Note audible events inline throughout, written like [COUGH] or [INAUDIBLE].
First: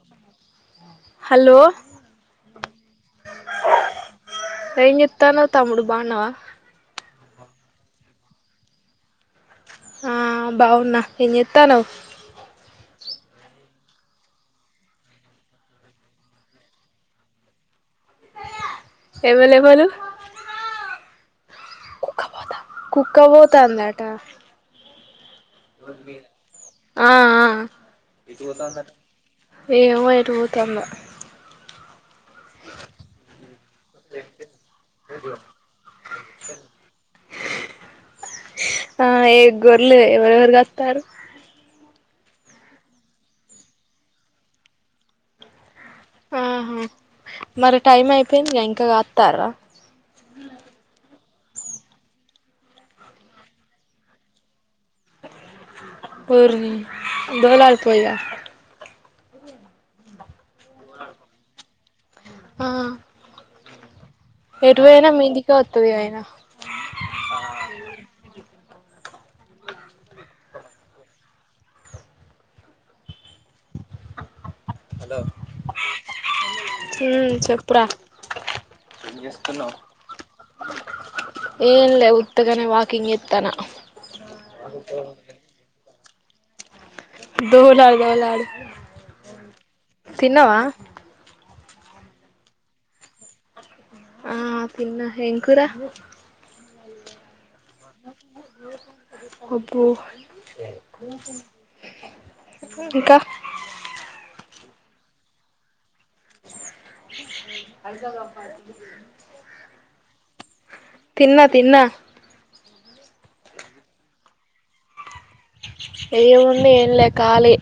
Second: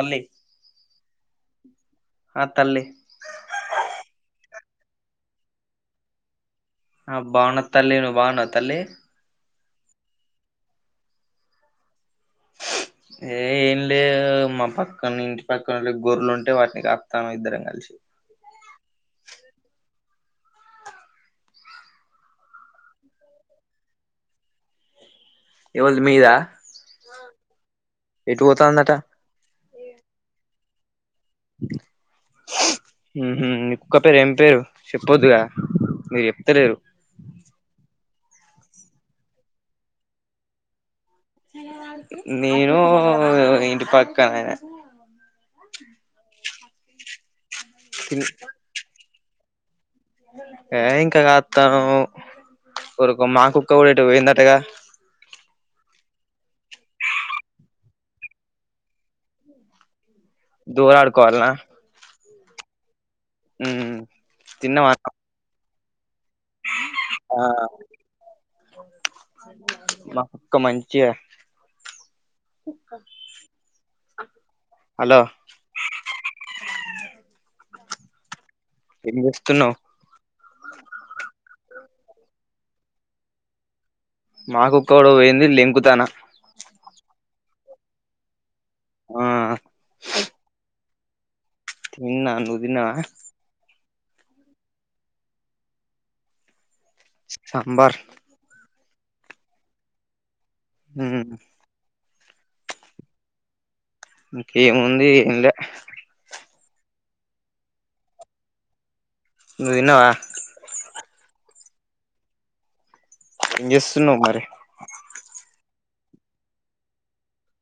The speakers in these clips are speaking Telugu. తల్లి హలో ఆ తల్లి ఏం జేత్తనావ్ తమ్ముడు బాగున్నావా ఆ బాగున్నా తల్లి నువ్వు బాగున్నావా తల్లి ఆ బాగున్నా ఏం జేత్తాన్నవ్ [INAUDIBLE] ఏ ఏం లేదు మా పక్కన ఇంటి పక్కనోల్లయి గొర్లు ఉంటే వాటిని కాత్తనం ఇద్దరం కలిసి ఎవలేవలు కుక్క పోత కుక్క పోతాంద ఎవల్ది మీదా ఆ ఆ ఎటు పోతాందట ఏమో ఎటు పోతందో ఉహు కుక్క పేరు ఏం పేరు చెప్పొద్దుగా మీరు చెప్తలేరు ఆ ఏ గోర్లే ఎవరెవరు కాస్తారు నేను ఇంటి పక్కయనే ఆహా మరి టైం అయిపోయిందిగా ఇంకా కాత్తర్ర ఏ ఇంకా కాత్తన్నాం ఓరక్కో మా కుక్క కూడా ఎటో పోయిందటగా ఓర్ని దేవులాడుపో ఇగ దేవులడుకోవాల్నా ఆ మ్ ఎటుపోయినా మీ ఇంటికే వస్తది గ ఆయిన ఆ మా కుక్క మంచిగా కుక్క హలో మ్ చెప్పురా ఏం చేస్తున్నావ్ ఎం లే ఉత్తగానే వాకింగ్ చేత్తనా మాకుక్క కూడా పోయింది లేంకుతాన దేవులాడు దేవులాడు ఆ తిన్నవా తిన్న నువ్ తిన్నవా ఆ తిన్నా ఏం కూరా సాంబార్ అబ్బో మ్మ్ ఇంకా ఇంకా ఏముంది ఏం లే అదకా అదికాద్ అబ్బాయి్ నువ్ తిన్నవా తిన్న తిన్న ఎం చెస్తున్నావ్ మరి ఏముంది ఎంలే కాలి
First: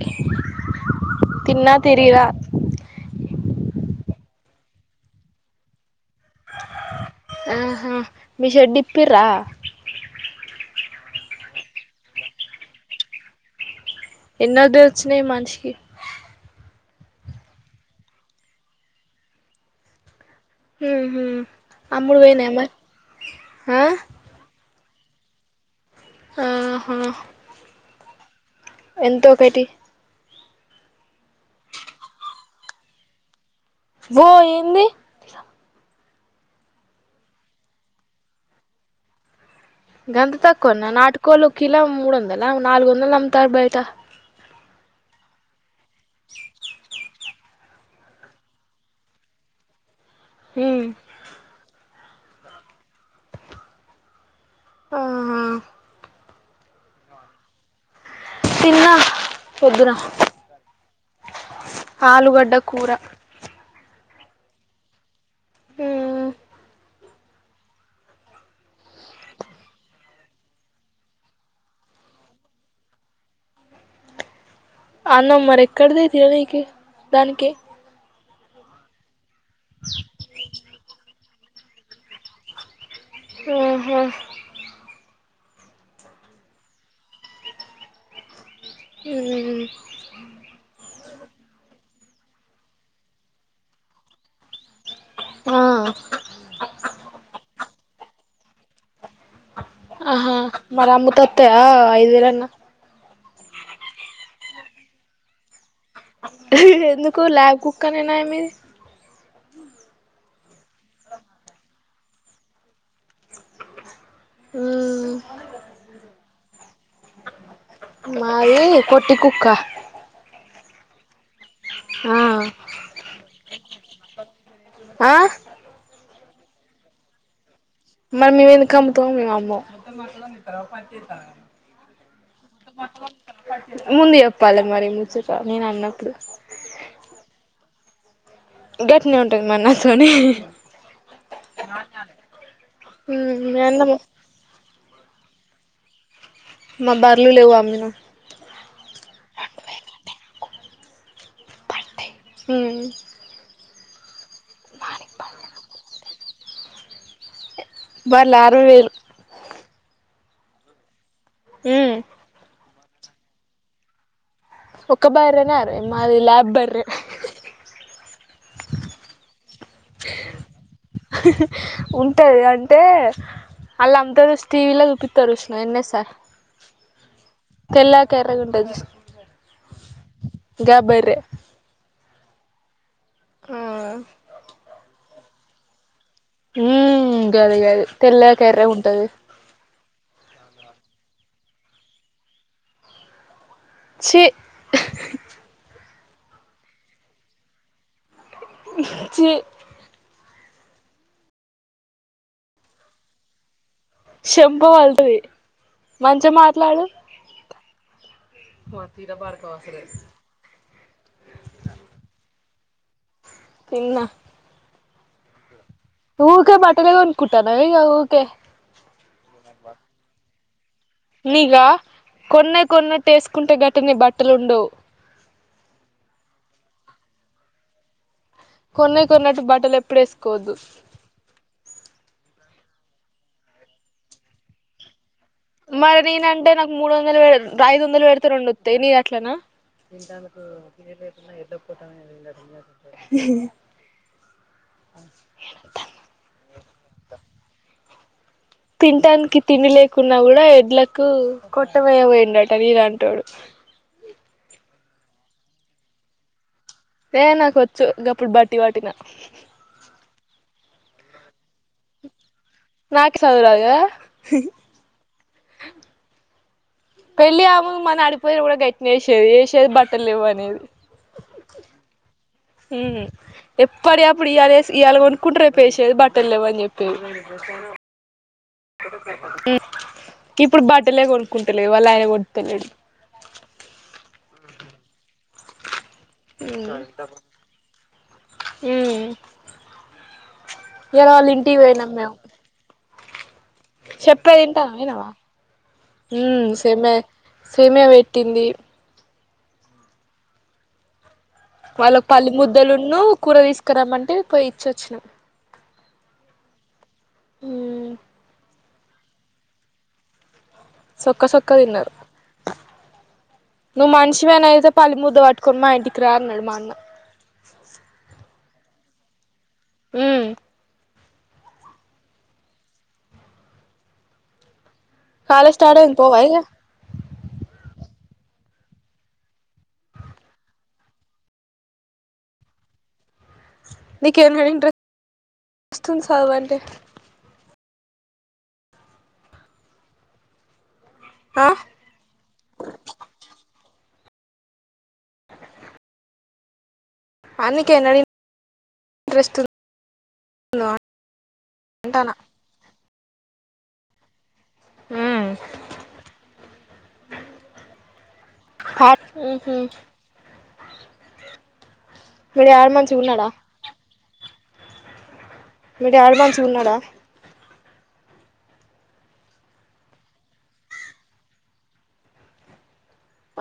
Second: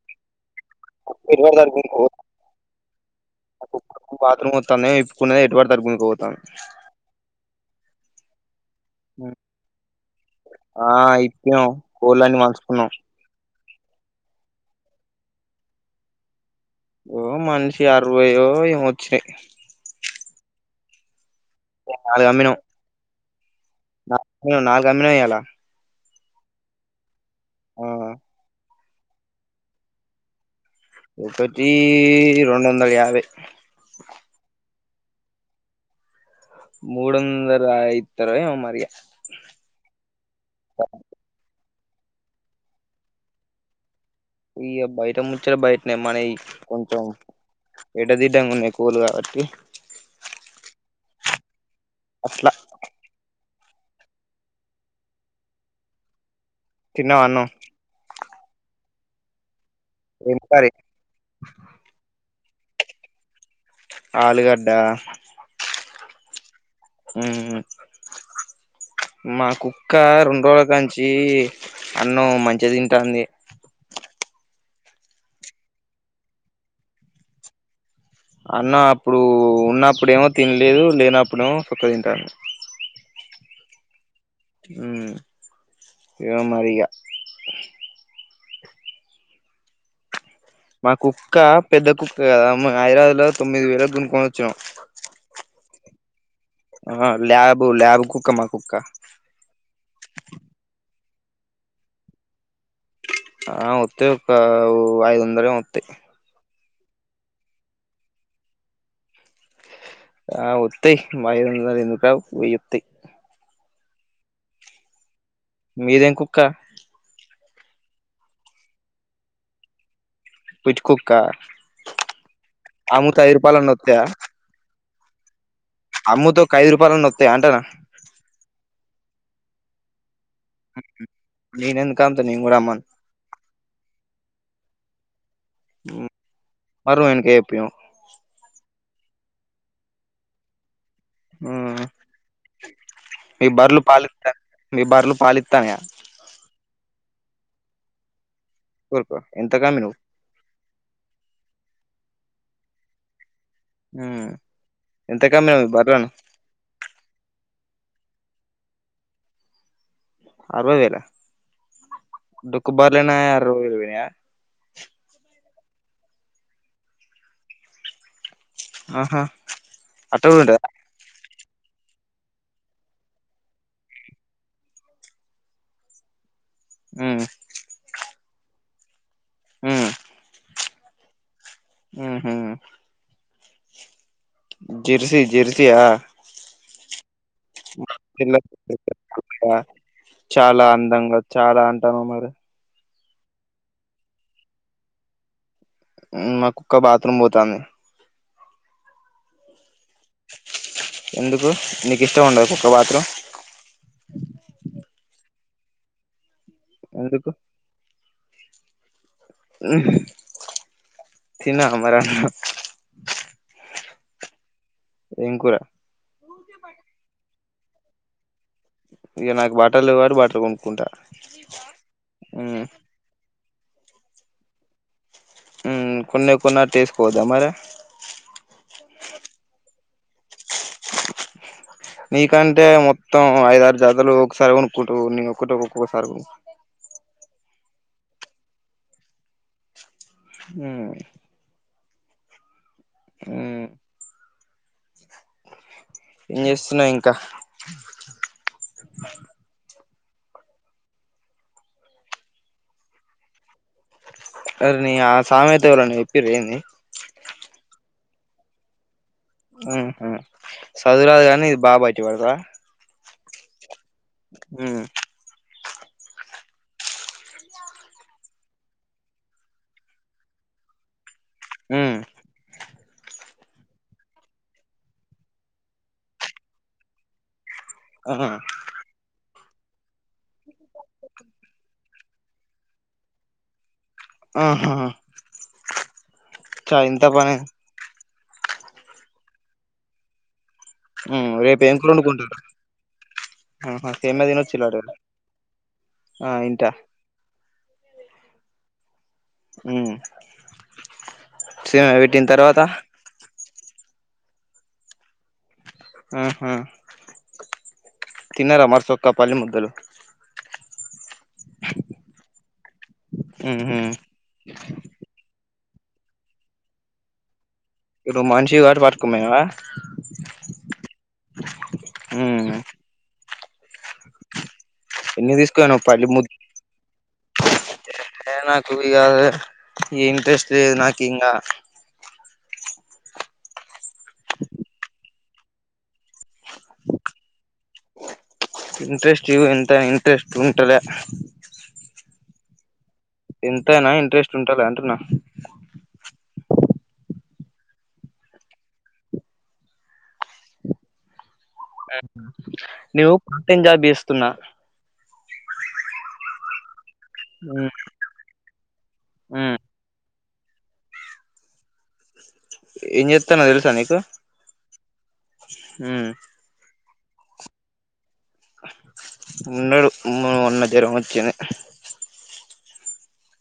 ఎటుపడితే తిన్న తిరిగిరా మా కుక్కకు బత్రూమ్ వతాంది ఏమో ఎప్పుకున్నది ఎటు పడుతే అటు గుంజుక పోతంది ఆహా మి షెడ్ ఇప్పిర్ర ఆ ఇప్పినం కోళ్లని మార్చుకున్నాం ఎన్నొడ్డు వచ్చినయి మనిషికి ఓ మనిషి అరవయో ఏమె వచ్చినయి మ్ హు నాలుగు అమ్ముడుపోయినయ అమ్మినాం మరి ఆ నాలుగు అమ్మినఇయ్యల ఆహా ఆ ఎంత ఒకటి ఒకటి రెండోందల యాభై ఓ ఏంది ముడొందల ఇత్తరో ఏమో మరిగ గంత తక్కువన నాటుకోళ్లు కిల మూడు వందల నాలుగు వందలు అమ్ముతాళ్లు బయట ఇగ బయట ముచ్చాట బయటనే మనయి కొంచెం ఎడ్డదిడ్డంగా ఉన్నాయి కోళ్లు కాబట్టి ఉమ్ అట్లా ఆ ఆ తిన్నావ అన్నం? తిన్నా, పొద్దున ఏం కర్రీ ఆలుగడ్డ కూర ఆలుగడ్డా? ఉమ్ ఉమ్ మాకుక్క రెండురోజుల కాంచి, అన్నం మంచిగా తింటాంది. అన్నం మరెక్కడిది తిననీకి దానికి అన్నం అప్పుడు ఉన్నప్పుడేమో తినలేదు, లేనప్పుడేమో సక్కగా తింటాంది. ఆహా ఉమ్ ఏమో మరి ఇక ఉమ్మ్ మా కుక్క పెద్దకుక్క కదా, హైదరాబాద్ లో తొమ్మిదివేలకి కొనుక్కోని వచ్చినం. ఆ అ ల్యాబు ల్యాబుకుక్క మా కుక్క ఆహా మరి అమ్మితే వత్తయా ఐదువేలన్న? ఆ వత్తయి ఒక ఐదువందలు ఏమో వత్తయి. ఎందుకు ల్యాబ్ కుక్కనేనా [UNINTELLIGIBLE] ఆ వత్తయి, ఐదొందలెందుకరావు వెయ్యొత్తయి. ఉమ్ మీదేం కుక్క? మాది పొట్టికుక్క పిచ్చికుక్కా, ఆ అమ్మితే ఐదు రూపాయలన్నా వత్తయ్యా? ఆ అమ్ముతే ఒక ఐదురూపాయలన్న వత్తయ్యా అంటున్నా. మరి మేము ఎందుకు అమ్ముతాం, మేము అమ్మం. నేనెందుకంత నేను కూడా అమ్మను ముందు చెప్పాలి మరీ ముచ్చట్ ట నేను అన్నప్పుడు మరుం ఎనక ఏపియ్యం గట్లనే ఉంటది మనతోని ఉమ్ మ్మ్ మీ బర్రెలు అన్నము పాలిస్తా, మీ బర్రెలు పాలిస్తాన్నయా? మా బర్లు లేవు, అమ్మిన కోరుకు ఎంతకమ్మినవు? ఉమ్మ్ ఉమ్ ఎంతకమ్మావు బర్లెను? బర్లా, అరవై వేలు అరవై వేలా? ఉమ్ డొక్కు బర్లేనా అరవైవేలు పోయినయా ఒక్క బర్రెనే అర్వై, మాది లాబ్ బర్రె అహా, అట్టకూడా ఉంటదా? ఉంటాయి అంటే అలా అంత స్ టీవీ లా దూపితారు విష్ణు న్నే సార్ ఆ తెల్లాకర గుంటదు ఉమ్ గాబరే ఉహు ఆ జెర్సీ జెర్సీ యా ఉ గది గది పిల్ల తెల్లకర్రె ఉంటది పిల్ల. చాలా అందంగ చాలా అంటామ మరి చి మా కుక్క బాత్రూమ్ పోతాంది చి ఎందుకు నీకు ఇష్టం ఉండద కుక్క బాత్రూమ్ షంప పగుల్తది మంచిగ మాట్లాడు ఎందుకు [UNINTELLIGIBLE] తిన్నార మరి అన్నం తిన్నా ఎంకుర ఊకే మాటనేగ ఉంద కుటా నవ ఈ ఊకే ఇగ నాకు బట్టలు [UNINTELLIGIBLE] బట్టలు కొనుక్కుంటా నీఘ కొన్న మ్మ్ కొన్న టేసుకుంటే గట్టిని బట్టలు ఉండవు కొన్ని కొన్నటే ఎసుకోవద్దా మరి కొన్న కొన్నట్టు బట్టలు ఎప్పుడు ఎసుకోవద్దు నీకంటే మొత్తం ఐదారు జతలు ఒకసారి కోన్ కుంటవు [UNINTELLIGIBLE] మరి నేనంటే నాకు మూడు వందలు ఐదు వందలు పెడితే రెండు వస్తాయి నీది అట్లన ఉ ఎద పోమ అడింట మ్మ్ ఏం చేస్తున్నావ్ ఇంకా తినానికి తిండి లేకున్నా కూడా ఎడ్లకు కొట్టవయ పోయిడట నీలంటోడు సరే నీ ఆ సామెయత ఎవళ చెప్పింరెంది ఏ నాకు వచ్చు గప్పుడు బట్టి వటిన చదువురాదు కానీ ఇది బట్టి పడతావ నాకి సదువు [UNINTELLIGIBLE] [UNINTELLIGIBLE] పెళ్ళి ఆము మన అడిపోయిన కూడా గట్టిన వేసేది వేసేది బట్టలు లేవు అనేది ఉ హు ఎప్పుడ అప్పుడు ఇయళ ఇయాల కొనుక్కుంటారే పేసేది బట్టలు లేవ అని చెప్పి ఆహ ఇప్పుడు బట్టలే కొనుక్కుంటలేదు వాళ్ళు ఆయన కొతలే [UNINTELLIGIBLE] ఆహా హు చా ఇంత పని వేరే వాళ్ళ మ్మ్ ఇంటికి రేపు ఏం పోయినం కూర మేము వండుకుంటారు ఆహా సేమ్యా చెప్పేద తినొచ్చిల్లాట కదా [UNINTELLIGIBLE] ఆ ఇంటా సమె సమేయా పెట్టింది హు వాళ్ళ పల్లి ముద్దలున్న కూర తీసుకురామంటే పోయి ఇచ్చి వచ్చిన ఆహా ఉ తిన్నరా మరి మనిషి ఒక్క పది ముద్దులు సొక్కా సొక్కా తిన్నారు ఉహు నువ్ మనిషి నువ్వు అయితే పల్లి ముద్ద పట్టుకుని మా ఇంటికి రా అన్నాడు మా అన్న ఇప్పుడు నువ్వు మనిషివి కాబట్టి పట్టుకొని పోయినవా ఉమ్ ఉ హు ఎన్ని కాలేజీ స్టార్ట్ తీసుకుపోయినవ్ అయింది పల్లి పోవాయిగా ఏ నాకు వీలు కాదు ఇంట్రెస్ట్ లేదు ఇంగా నీకేమైంది రా మొత్తం చదవట్లే ఇంట్రెస్ట్ ఉంటలే అంతా ఇంట్రెస్ట్ ఉంటలే ఆ ఎంతైనా ఇంట్రెస్ట్ ఉంటాలే అంటున్నా అందుకేనా నీకు ఇంట్రెస్ట్ ఉంది ఆ అంటానా న్యూ పార్ట్ టైం జాబ్ చేస్తున్న ఆ ఉ భట్ ఉ హు మీ డాడీ ఏం మంచిగున్నాడా చేతల్లో తెలుసా నీకు మీరు ఉమ్ డాడీ మంచి ఉన్నాడా ఉన్నాడు ఉన్న జ్వరం వచ్చింది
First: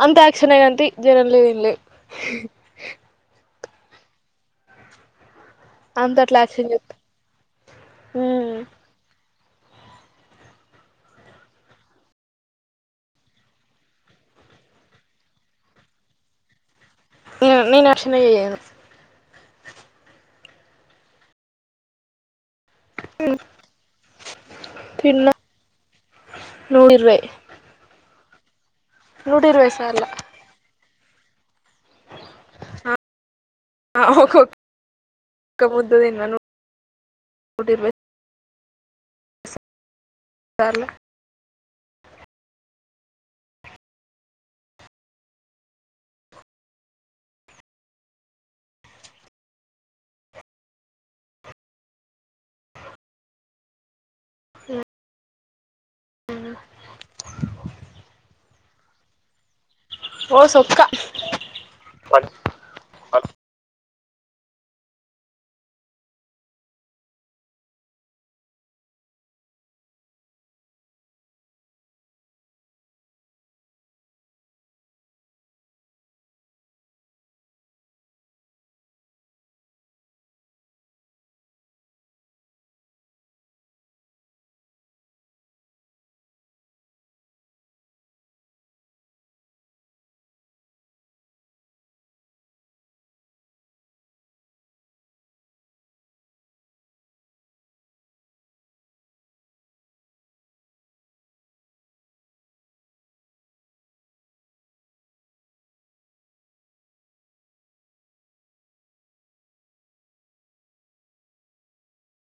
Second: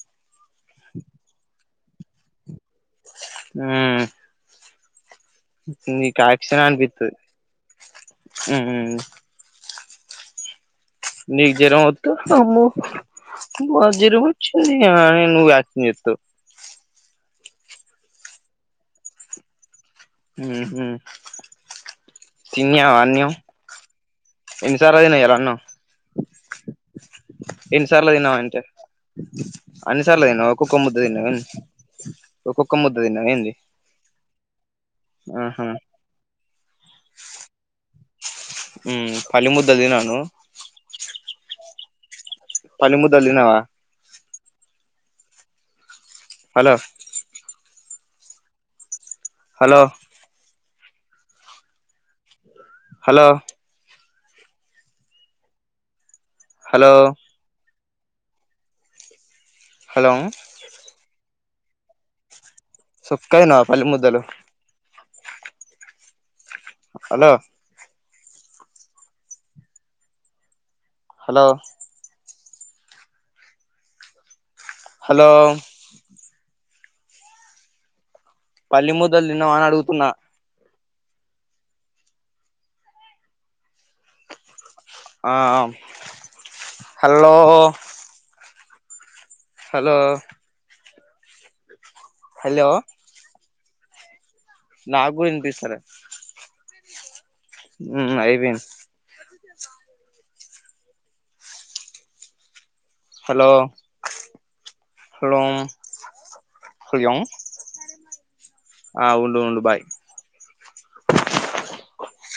అంత యాక్షన్ గని తి జ్వరం లేదు ఏం లేదు ఉ అంత నీకు అట్లా యాక్షనే యాక్షన్ చెత్త అనిపిస్తది ఉమ్ ఊ నీకు జ్వరం వస్తే అమ్మో అమ్మ జ్వరం వచ్చింది ఆ నువ్వు యాక్టింగ్ చేస్తావ్ నేను అన్ని యాక్షనే చెయ్య తిన్నావా అన్నం ఎన్ని సార్లు తిన్నా తిన్నావ్ అన్నం నూట ఇరవై ఎన్నిసార్లు తిన్నావా అంటే నూట ఇరవై అన్ని సార్ల సార్లు తినవా ఒక్కొక్క ముద్ద తిన్నావ ఆ హొ హొ ఒక్క ఆహా ముద్ద ఫుడ్డు తినను నూట ఇరవై ఉ పల్లి ముద్ద తినవా నువ్వు సర్లే పల్లి ముద్ద తిన్నావా హలో హలో హలో ఏ హలో హలో సొక్కా పాట్ సొక్క తిన్నావా పల్లి ముద్దలు హలో హలో హలో పల్లి ముద్దలు తిన్నావా అని అడుగుతున్నా. ఆ హల్లో హలో హలో నాక్కూడ ఇనిపిస్తలే మ్ అయిపోయింది హలో హలో హల ఆ ఉండు ఉండు బాయ్.